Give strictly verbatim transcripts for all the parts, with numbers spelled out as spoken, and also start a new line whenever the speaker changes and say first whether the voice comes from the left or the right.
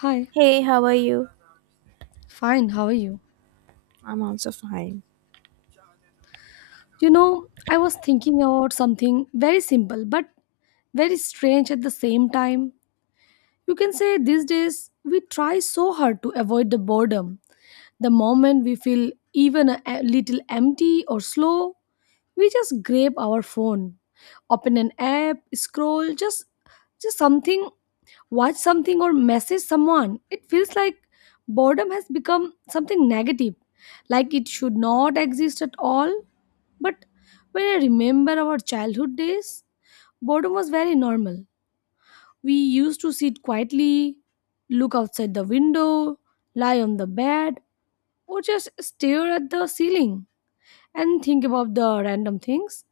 left: Hi,
right: Hey, how are you?
left: fine, how are you?
right: I'm also fine.
left: You know, I was thinking about something very simple but very strange at the same time. You can say these days we try so hard to avoid the boredom. The moment we feel even a a little empty or slow, we just grab our phone, open an app, scroll, just just something, watch something or message someone. It feels like boredom has become something negative, like it should not exist at all. But when I remember our childhood days, boredom was very normal. We used to sit quietly, look outside the window, lie on the bed, or just stare at the ceiling and think about the random things.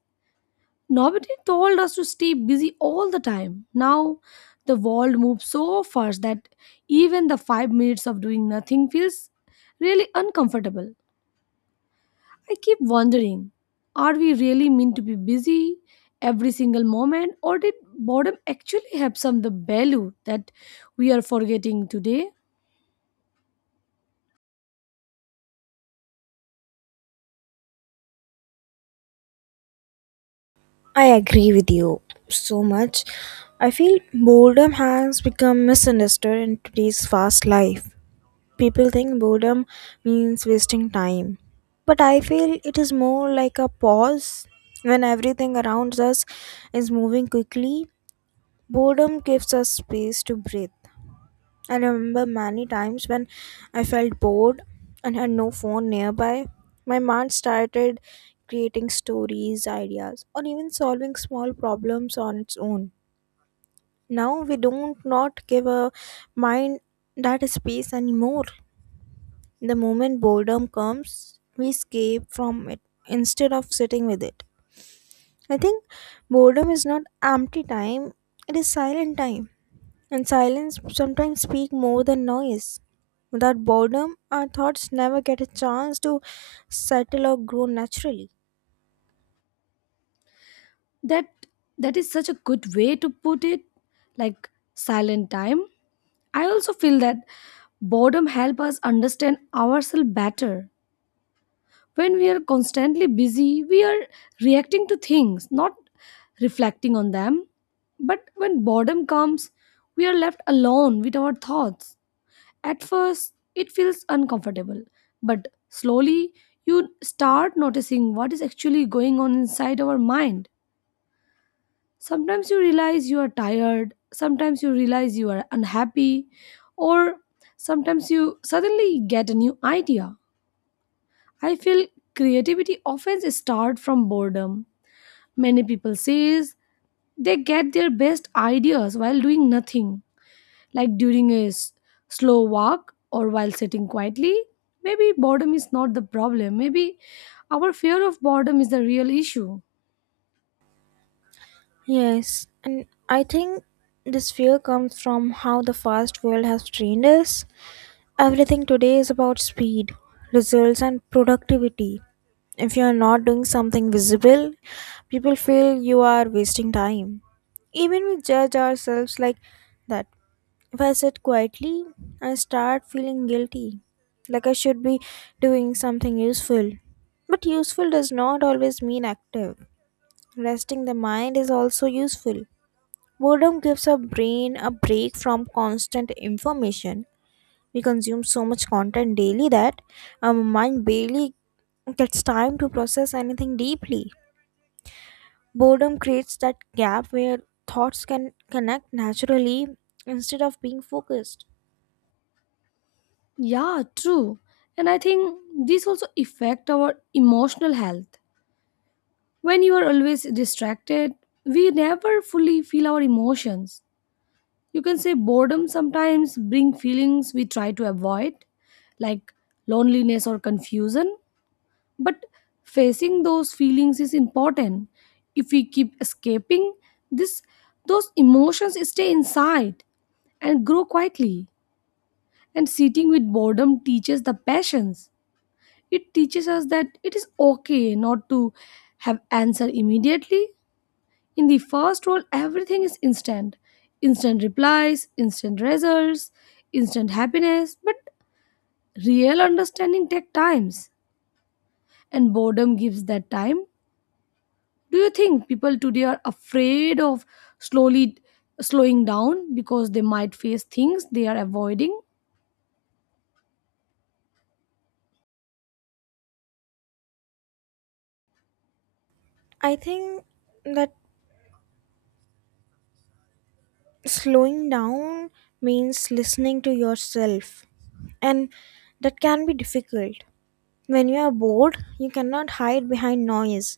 left: Nobody told us to stay busy all the time. Now, the world moves so fast that even the five minutes of doing nothing feels really uncomfortable. I keep wondering, are we really meant to be busy every single moment, or did boredom actually have some the value that we are forgetting today?
right: I agree with you so much. I feel boredom has become misunderstood in today's fast life. People think boredom means wasting time, but I feel it is more like a pause when everything around us is moving quickly. Boredom gives us space to breathe. I remember many times when I felt bored and had no phone nearby. My mind started creating stories, ideas, or even solving small problems on its own. Now we don't not give a mind that space anymore. The moment boredom comes, we escape from it instead of sitting with it. I think boredom is not empty time, it is silent time and silence sometimes speak more than noise. Without boredom, our thoughts never get a chance to settle or grow naturally.
left: That that is such a good way to put it, like silent time. I also feel that boredom help us understand ourselves better. When we are constantly busy, we are reacting to things, not reflecting on them. But when boredom comes, we are left alone with our thoughts. At first, it feels uncomfortable, but slowly you start noticing what is actually going on inside our mind. Sometimes you realize you are tired, sometimes you realize you are unhappy, or sometimes you suddenly get a new idea. I feel creativity often starts from boredom. Many people say they get their best ideas while doing nothing, like during a s- slow walk or while sitting quietly. Maybe boredom is not the problem. Maybe our fear of boredom is the real issue.
right: Yes, and I think this fear comes from how the fast world has trained us. Everything today is about speed, results, and productivity. If you are not doing something visible, people feel you are wasting time. Even we judge ourselves like that. If I sit quietly, I start feeling guilty, like I should be doing something useful. But useful does not always mean active. Resting the mind is also useful. Boredom gives our brain a break from constant information. We consume so much content daily that our mind barely gets time to process anything deeply. Boredom creates that gap where thoughts can connect naturally instead of being focused.
left: Yeah, true. And I think this also affect our emotional health. When you are always distracted, we never fully feel our emotions. You can say boredom sometimes bring feelings we try to avoid, like loneliness or confusion, but facing those feelings is important. If we keep escaping, this those emotions stay inside and grow quietly. And sitting with boredom teaches the patience. It teaches us that it is okay not to have answer immediately. In the first world, everything is instant instant replies, instant results, instant happiness. But real understanding takes times, and boredom gives that time. Do you think people today are afraid of slowly slowing down because they might face things they are avoiding?
right: I think that slowing down means listening to yourself, and that can be difficult. When you are bored, you cannot hide behind noise.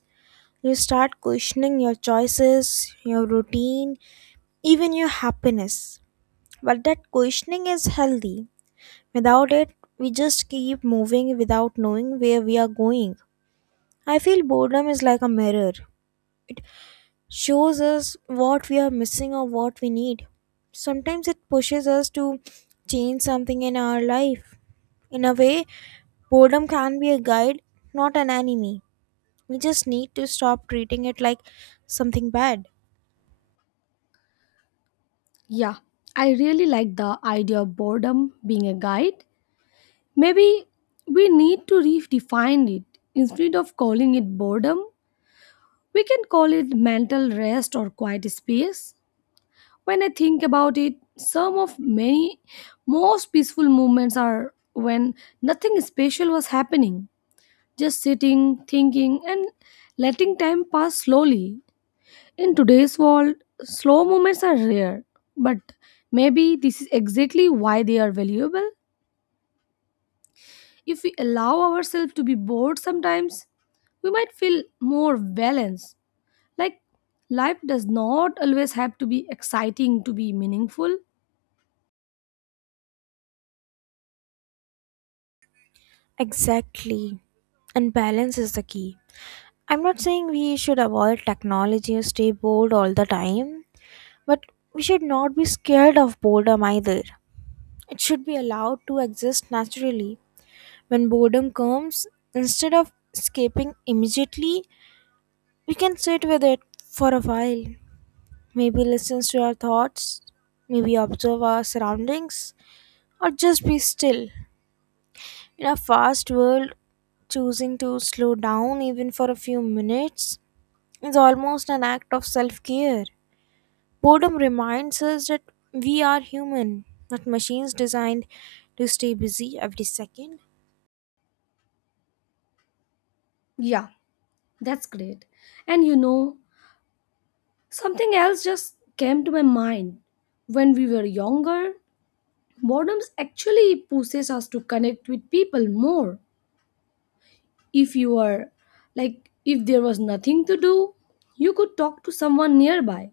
right: You start questioning your choices, your routine, even your happiness. But that questioning is healthy. Without it, we just keep moving without knowing where we are going. I feel boredom is like a mirror. Shows us what we are missing or what we need. Sometimes it pushes us to change something in our life. In a way, boredom can be a guide, not an enemy. We just need to stop treating it like something bad.
left: Yeah, I really like the idea of boredom being a guide. Maybe we need to redefine it. Instead of calling it boredom, we can call it mental rest or quiet space. When I think about it, some of many most peaceful moments are when nothing special was happening, just sitting, thinking, and letting time pass slowly. In today's world, slow moments are rare, but maybe this is exactly why they are valuable. If we allow ourselves to be bored sometimes, we might feel more balanced. Like, life does not always have to be exciting to be meaningful.
right: Exactly. And balance is the key. I'm not saying we should avoid technology or stay bored all the time, but we should not be scared of boredom either. It should be allowed to exist naturally. When boredom comes, instead of escaping immediately, we can sit with it for a while. Maybe listen to our thoughts, maybe observe our surroundings, or just be still. In a fast world, choosing to slow down even for a few minutes is almost an act of self care. Boredom reminds us that we are human, not machines designed to stay busy every second.
left: Yeah, that's great. And you know, something else just came to my mind. When we were younger, boredom actually pushes us to connect with people more. If you are like, if there was nothing to do, you could talk to someone nearby,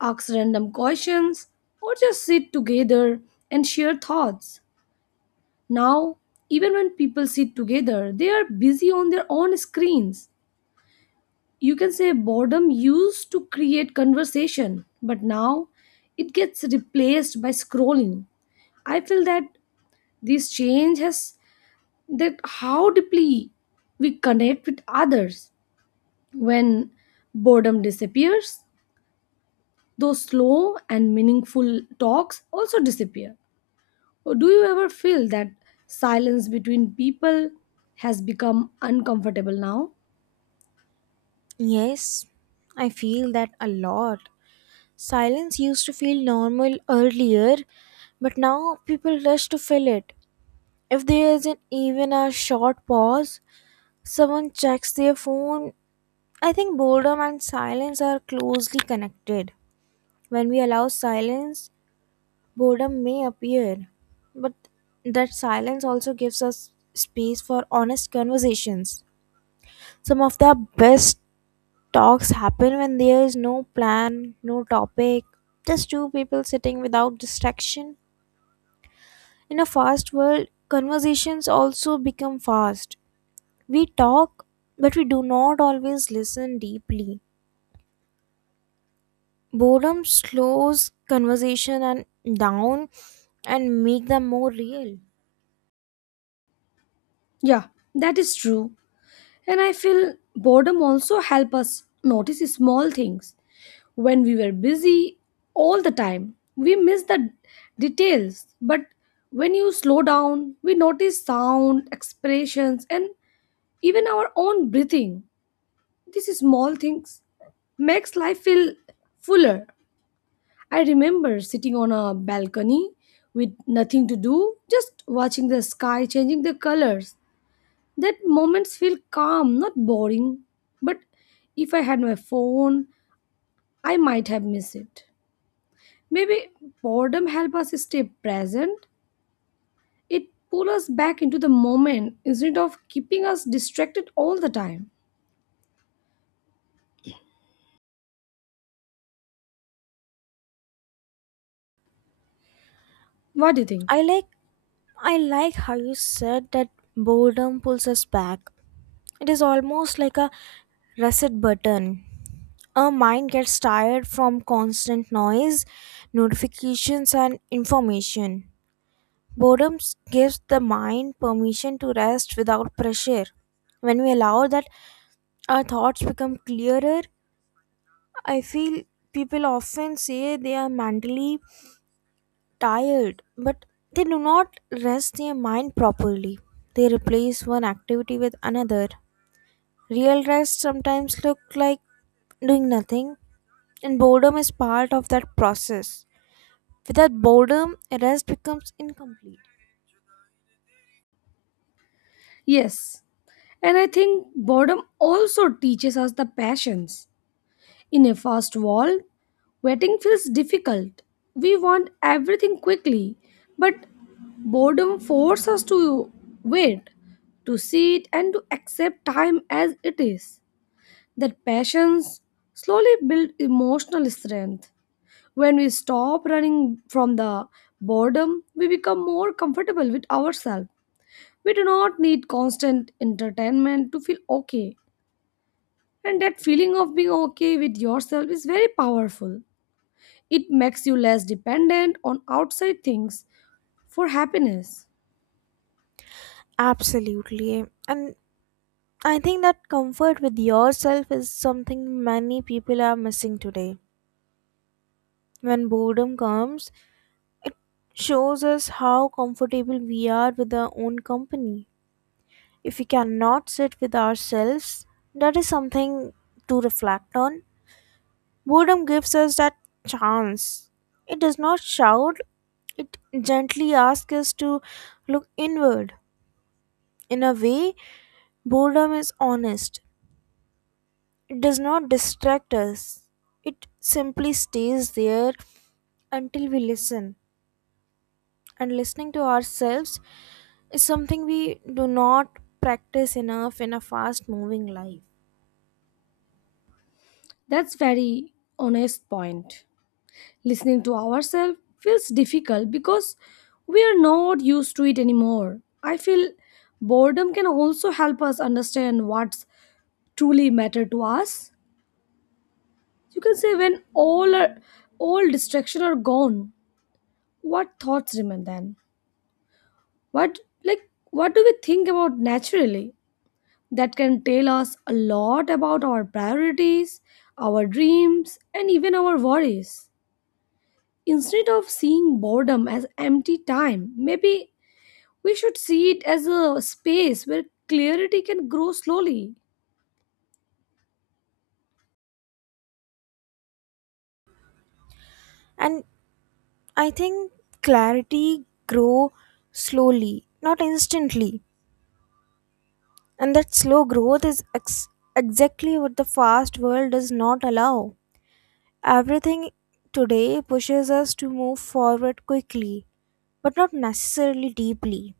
left: ask random questions, or just sit together and share thoughts. Now, even when people sit together, they are busy on their own screens. You can say boredom used to create conversation, but now it gets replaced by scrolling. I feel that this change has that how deeply we connect with others. When boredom disappears, those slow and meaningful talks also disappear. Or do you ever feel that silence between people has become uncomfortable now?
right: Yes, I feel that a lot. Silence used to feel normal earlier, but now people rush to fill it. If there isn't even a short pause, someone checks their phone. I think boredom and silence are closely connected. When we allow silence, boredom may appear, but that silence also gives us space for honest conversations. Some of the best talks happen when there is no plan, no topic, just two people sitting without distraction. In a fast world, conversations also become fast. We talk, but we do not always listen deeply. Boredom slows conversation and down and make them more real.
left: Yeah, that is true. And I feel boredom also help us notice small things. When we were busy all the time, we miss the details. But when you slow down, we notice sound, expressions, and even our own breathing. These small things makes life feel fuller. I remember sitting on a balcony with nothing to do, just watching the sky changing the colors. That moments feel calm, not boring. But if I had my phone, I might have missed it. Maybe boredom helps us stay present. It pulls us back into the moment instead of keeping us distracted all the time. What do you think?
right: I like I like how you said that boredom pulls us back. It is almost like a reset button. Our mind gets tired from constant noise, notifications and information. Boredom s- gives the mind permission to rest without pressure. When we allow that, our thoughts become clearer. I feel people often say they are mentally tired, but they do not rest their mind properly. They replace one activity with another. Real rest sometimes look like doing nothing, and boredom is part of that process. Without boredom, rest becomes incomplete.
left: Yes. And I think boredom also teaches us the passions. In a fast world, waiting feels difficult. We want everything quickly, but boredom forces us to wait, to sit, and to accept time as it is. That patience slowly builds emotional strength. When we stop running from the boredom, we become more comfortable with ourselves. We do not need constant entertainment to feel okay. And that feeling of being okay with yourself is very powerful. It makes you less dependent on outside things for happiness.
right: Absolutely. And I think that comfort with yourself is something many people are missing today. When boredom comes, it shows us how comfortable we are with our own company. If we cannot sit with ourselves, that is something to reflect on. Boredom gives us that chance. It does not shout, it gently asks us to look inward. In a way, boredom is honest. It does not distract us, it simply stays there until we listen. And listening to ourselves is something we do not practice enough in a fast moving life.
left: That's very honest point. Listening to ourselves feels difficult because we are not used to it anymore. I feel boredom can also help us understand what's truly matter to us. You can say when all are, all distraction are gone, what thoughts remain then? What, like, what do we think about naturally? That can tell us a lot about our priorities, our dreams, and even our worries. Instead of seeing boredom as empty time, maybe we should see it as a space where clarity can grow slowly.
right: And I think clarity grow slowly, not instantly. And that slow growth is ex- exactly what the fast world does not allow. Everything today pushes us to move forward quickly, but not necessarily deeply.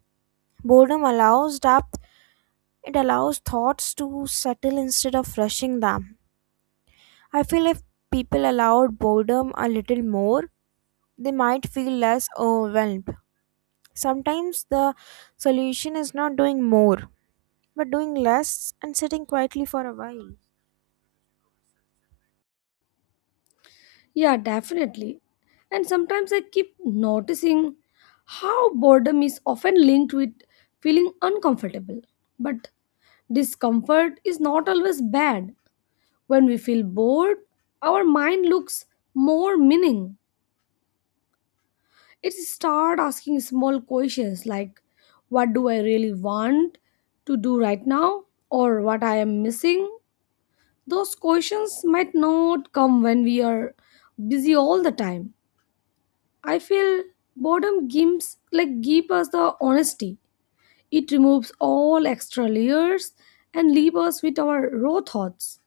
right: Boredom allows depth, it allows thoughts to settle instead of rushing them. I feel if people allowed boredom a little more, they might feel less overwhelmed. Sometimes the solution is not doing more, but doing less and sitting quietly for a while.
left: Yeah, definitely. And sometimes I keep noticing how boredom is often linked with feeling uncomfortable. But discomfort is not always bad. When we feel bored, our mind looks more meaning. It start asking small questions like what do I really want to do right now or what I am missing. Those questions might not come when we are busy all the time. I feel boredom gives, like, give us the honesty. It removes all extra layers and leaves us with our raw thoughts.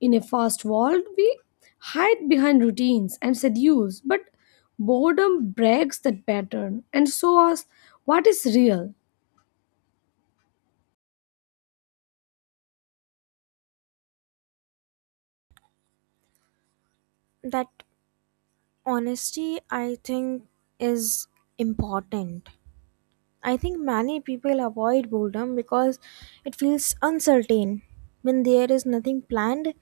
left: In a fast world, we hide behind routines and seduce, but boredom breaks that pattern and shows what is real.
right: That honesty, I think, is important. I think many people avoid boredom because it feels uncertain. When there is nothing planned,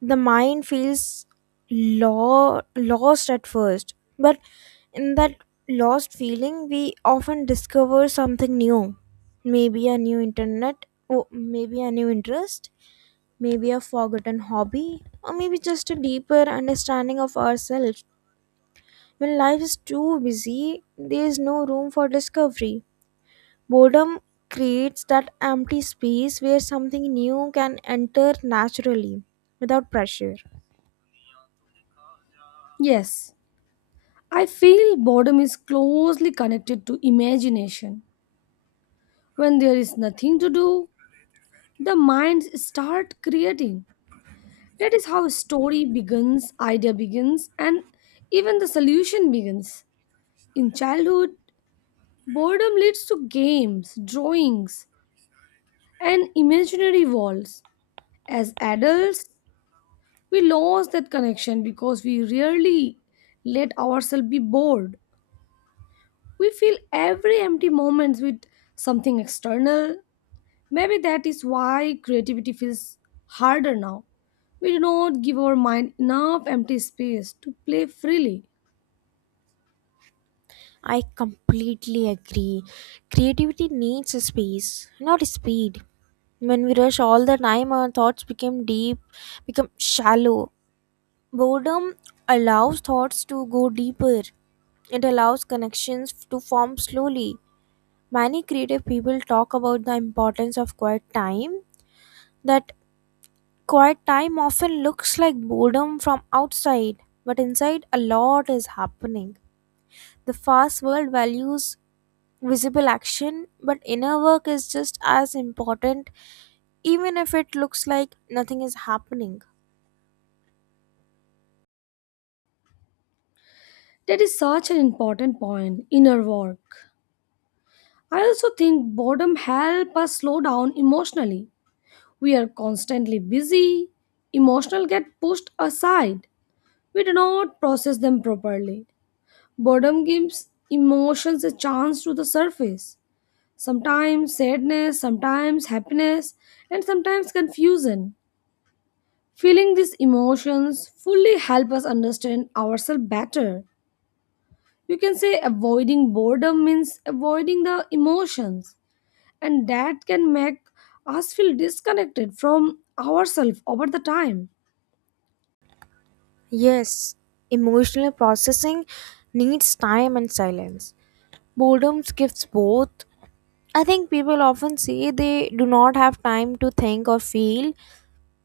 right: the mind feels lo- lost at first but in that lost feeling we often discover something new maybe a new internet or maybe a new interest maybe a forgotten hobby or maybe just a deeper understanding of ourselves when life is too busy there is no room for discovery boredom creates that empty space where something new can enter naturally without pressure.
left: Yes, I feel boredom is closely connected to imagination. When there is nothing to do, the minds start creating. That is how story begins, idea begins, and even the solution begins. In childhood, boredom leads to games, drawings, and imaginary walls. As adults, we lost that connection because we rarely let ourselves be bored. We fill every empty moment with something external. Maybe that is why creativity feels harder now. We do not give our mind enough empty space to play freely.
right: I completely agree. Creativity needs a space, not a speed. When we rush all the time, our thoughts become deep, become shallow. Boredom allows thoughts to go deeper. It allows connections to form slowly. Many creative people talk about the importance of quiet time. That quiet time often looks like boredom from outside, but inside a lot is happening. The fast world values visible action, but inner work is just as important, even if it looks like nothing is happening.
left: That is such an important point. Inner work. I also think boredom helps us slow down emotionally. We are constantly busy. Emotional get pushed aside, we do not process them properly. Boredom gives emotions a chance to the surface. Sometimes sadness, sometimes happiness, and sometimes confusion. Feeling these emotions fully help us understand ourselves better. You can say avoiding boredom means avoiding the emotions, and that can make us feel disconnected from ourselves over the time.
right: Yes, emotional processing needs time and silence. Boredom gives both. I think people often say they do not have time to think or feel,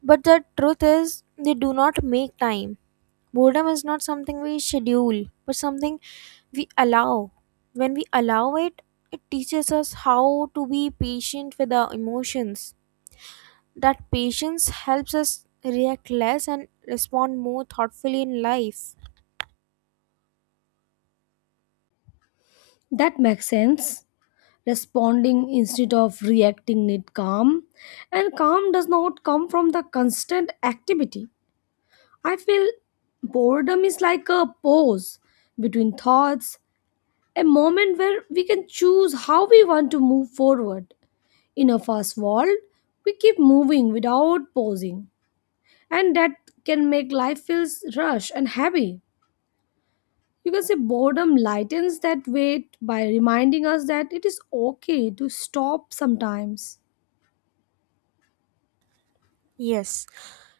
right: but the truth is, they do not make time. Boredom is not something we schedule, but something we allow. When we allow it, it teaches us how to be patient with our emotions. That patience helps us react less and respond more thoughtfully in life.
left: That makes sense. Responding instead of reacting need calm, and calm does not come from the constant activity. I feel boredom is like a pause between thoughts, a moment where we can choose how we want to move forward. In a fast world, we keep moving without pausing, and that can make life feels rush and heavy. You can say boredom lightens that weight by reminding us that it is okay to stop sometimes.
right: Yes,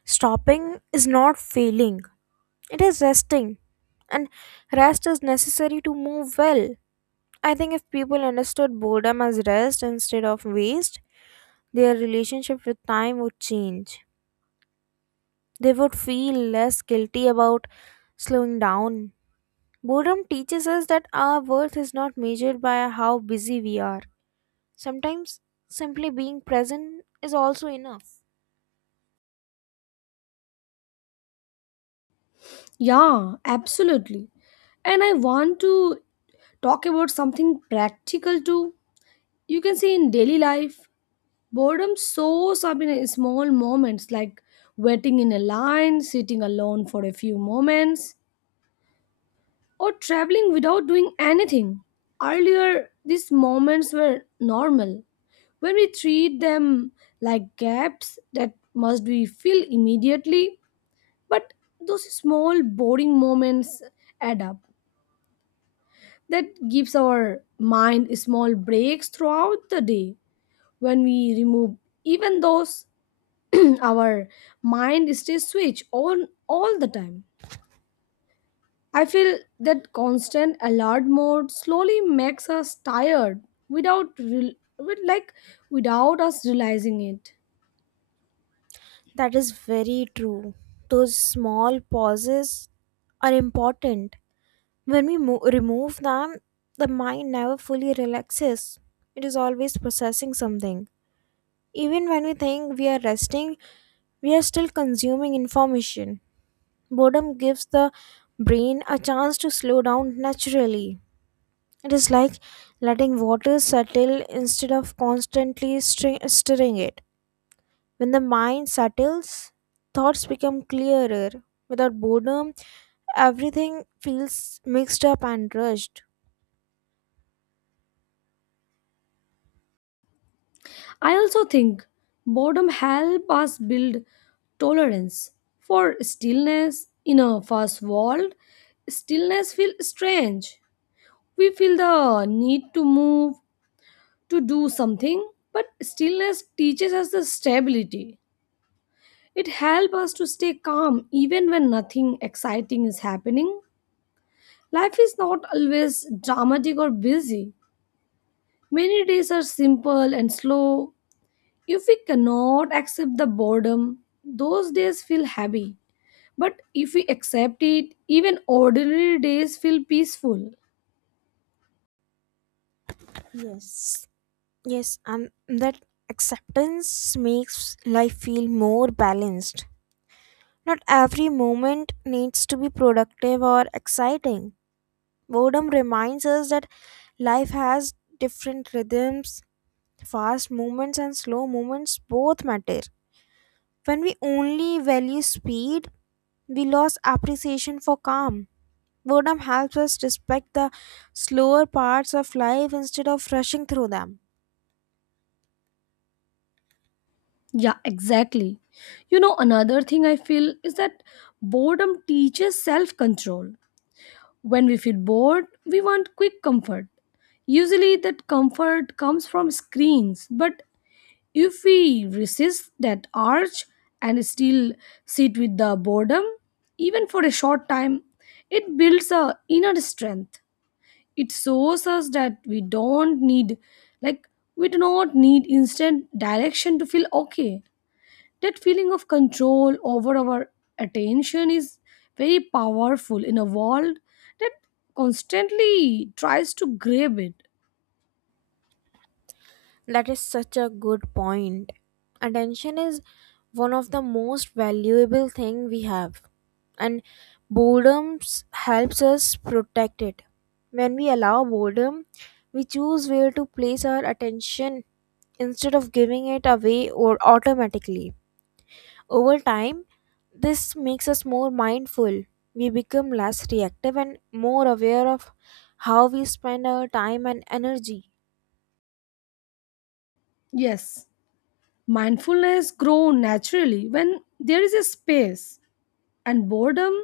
right: stopping is not failing, it is resting. And rest is necessary to move well. I think if people understood boredom as rest instead of waste, their relationship with time would change. They would feel less guilty about slowing down. Boredom teaches us that our worth is not measured by how busy we are. Sometimes simply being present is also enough.
left: Yeah, absolutely. And I want to talk about something practical too. You can see in daily life, boredom shows up in small moments like waiting in a line, sitting alone for a few moments, or traveling without doing anything. Earlier, these moments were normal. When we treat them like gaps that must be filled immediately, but those small boring moments add up, that gives our mind small breaks throughout the day. When we remove even those, our mind stays switched on all the time. I feel that constant alert mode slowly makes us tired without re- with like without us realizing it.
right: That is very true. Those small pauses are important. When we mo- remove them, the mind never fully relaxes. It is always processing something. Even when we think we are resting, we are still consuming information. Boredom gives the brain a chance to slow down naturally. It is like letting water settle instead of constantly stir- stirring it. When the mind settles, thoughts become clearer. Without boredom, everything feels mixed up and rushed.
left: I also think boredom helps us build tolerance for stillness in a fast world. Stillness feels strange. We feel the need to move, to do something, but stillness teaches us the stability. It helps us to stay calm even when nothing exciting is happening. Life is not always dramatic or busy. Many days are simple and slow. If we cannot accept the boredom, those days feel heavy. But if we accept it, even ordinary days feel peaceful.
right: Yes. Yes, and that acceptance makes life feel more balanced. Not every moment needs to be productive or exciting. Boredom reminds us that life has different rhythms, fast movements, and slow movements both matter. When we only value speed, we lose appreciation for calm. Boredom helps us respect the slower parts of life instead of rushing through them.
left: Yeah, exactly. You know, another thing I feel is that boredom teaches self control. When we feel bored, we want quick comfort. Usually, that comfort comes from screens, but if we resist that urge and still sit with the boredom, even for a short time, it builds a inner strength. It shows us that we don't need, like, we do not need instant direction to feel okay. That feeling of control over our attention is very powerful in a world that constantly tries to grab it.
right: That is such a good point. Attention is one of the most valuable thing we have and boredom s- helps us protect it. When we allow boredom, we choose where to place our attention instead of giving it away or automatically. Over time, this makes us more mindful. We become less reactive and more aware of how we spend our time and energy.
left: Yes, mindfulness grows naturally when there is a space, and boredom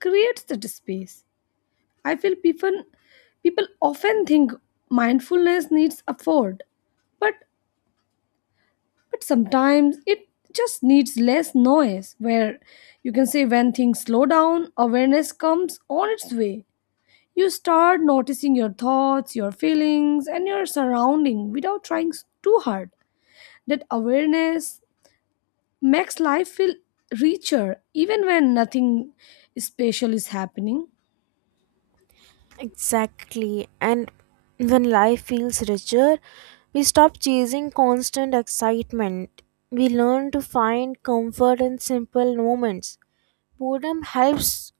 left: creates that space. I feel people people often think mindfulness needs effort, but but sometimes it just needs less noise. Where you can say when things slow down awareness comes on its way, you start noticing your thoughts, your feelings, and your surrounding without trying s- too hard. That awareness makes life feel richer even when nothing special is happening.
right: Exactly. And when life feels richer, we stop chasing constant excitement. We learn to find comfort in simple moments. Boredom helps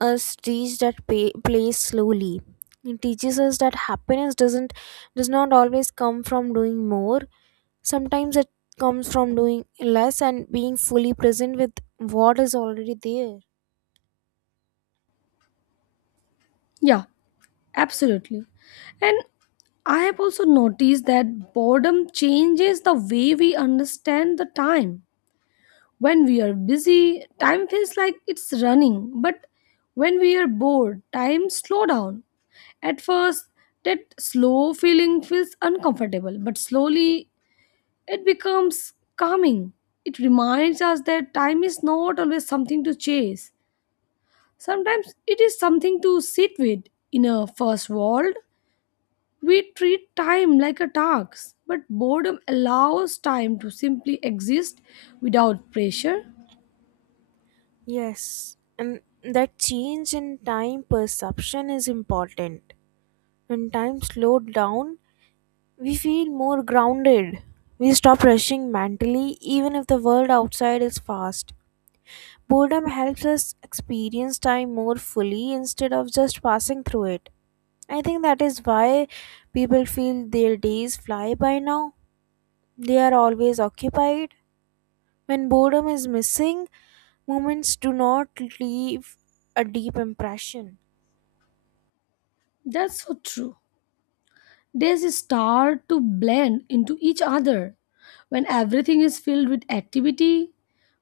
right: us reach that pa- place slowly. It teaches us that happiness doesn't does not always come from doing more. Sometimes it comes from doing less and being fully present with what is already there.
left: Yeah, absolutely. And I have also noticed that boredom changes the way we understand the time. When we are busy, time feels like it's running, but when we are bored, time slow down. At first, that slow feeling feels uncomfortable, but slowly it becomes calming. It reminds us that time is not always something to chase. Sometimes it is something to sit with. In a first world, we treat time like a task, but boredom allows time to simply exist without pressure.
right: Yes, and that change in time perception is important. When time slowed down, we feel more grounded. We stop rushing mentally, even if the world outside is fast. Boredom helps us experience time more fully instead of just passing through it. I think that is why people feel their days fly by now. They are always occupied. When boredom is missing, moments do not leave a deep impression.
left: That's so true. Days start to blend into each other. When everything is filled with activity,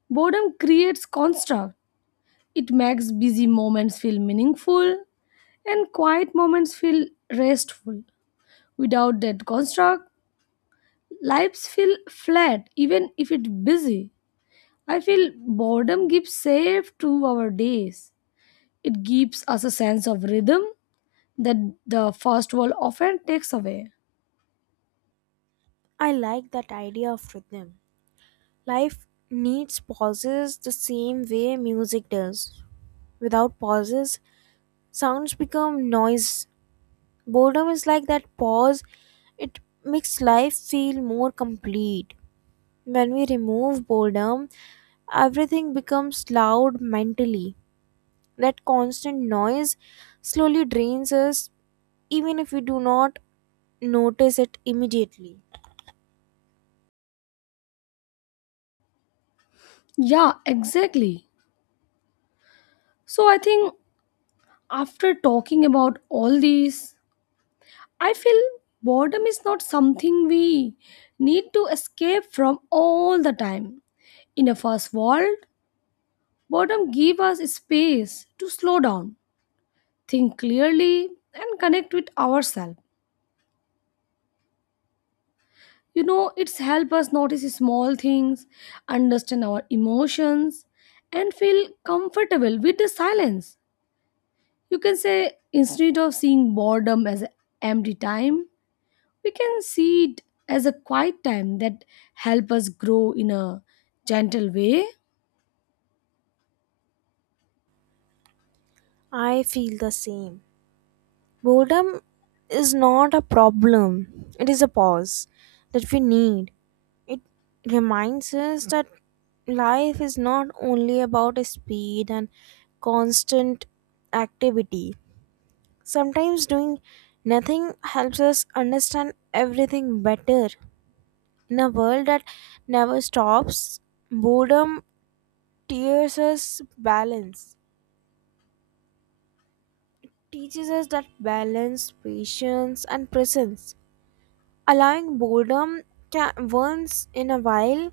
left: boredom creates construct. It makes busy moments feel meaningful and quiet moments feel restful. Without that construct, lives feel flat even if it's busy. I feel boredom gives shape to our days. It gives us a sense of rhythm that the first world often takes away.
right: I like that idea of rhythm. Life needs pauses the same way music does. Without pauses, sounds become noise. Boredom is like that pause, it makes life feel more complete. When we remove boredom, everything becomes loud mentally. That constant noise slowly drains us, even if we do not notice it immediately.
left: Yeah, exactly. So I think, after talking about all these, I feel boredom is not something we need to escape from all the time. In a fast world, boredom gives us space to slow down, think clearly, and connect with ourselves. You know, it's help us notice small things, understand our emotions, and feel comfortable with the silence. You can say instead of seeing boredom as empty time, we can see it as a quiet time that help us grow in a gentle way.
right: I feel the same. Boredom is not a problem, it is a pause that we need. It reminds us that life is not only about speed and constant activity. Sometimes doing nothing helps us understand everything better. In a world that never stops, boredom tears us balance, teaches us that balance, patience, and presence. Allowing boredom ca once in a while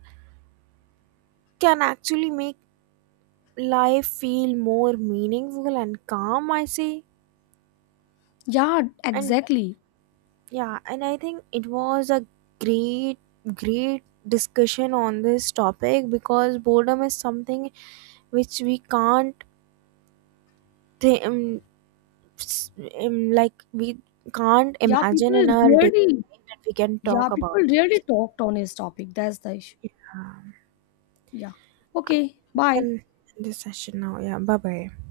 right: can actually make life feel more meaningful and calm, I say.
left: Yeah,
right: And
left: exactly.
right: yeah, and I think it was a great, great discussion on this topic because boredom is something which we can't th- um, s- um, like we can't
left: yeah people
right: imagine in our day
left: really
right: that we can
left: yeah,
right: talk
left: people
right: about this.
left: really talked on his topic, that's the issue.
right: Uh,
left: Yeah, okay,
right: we
left: bye.
right: can end this session now. Yeah, bye bye.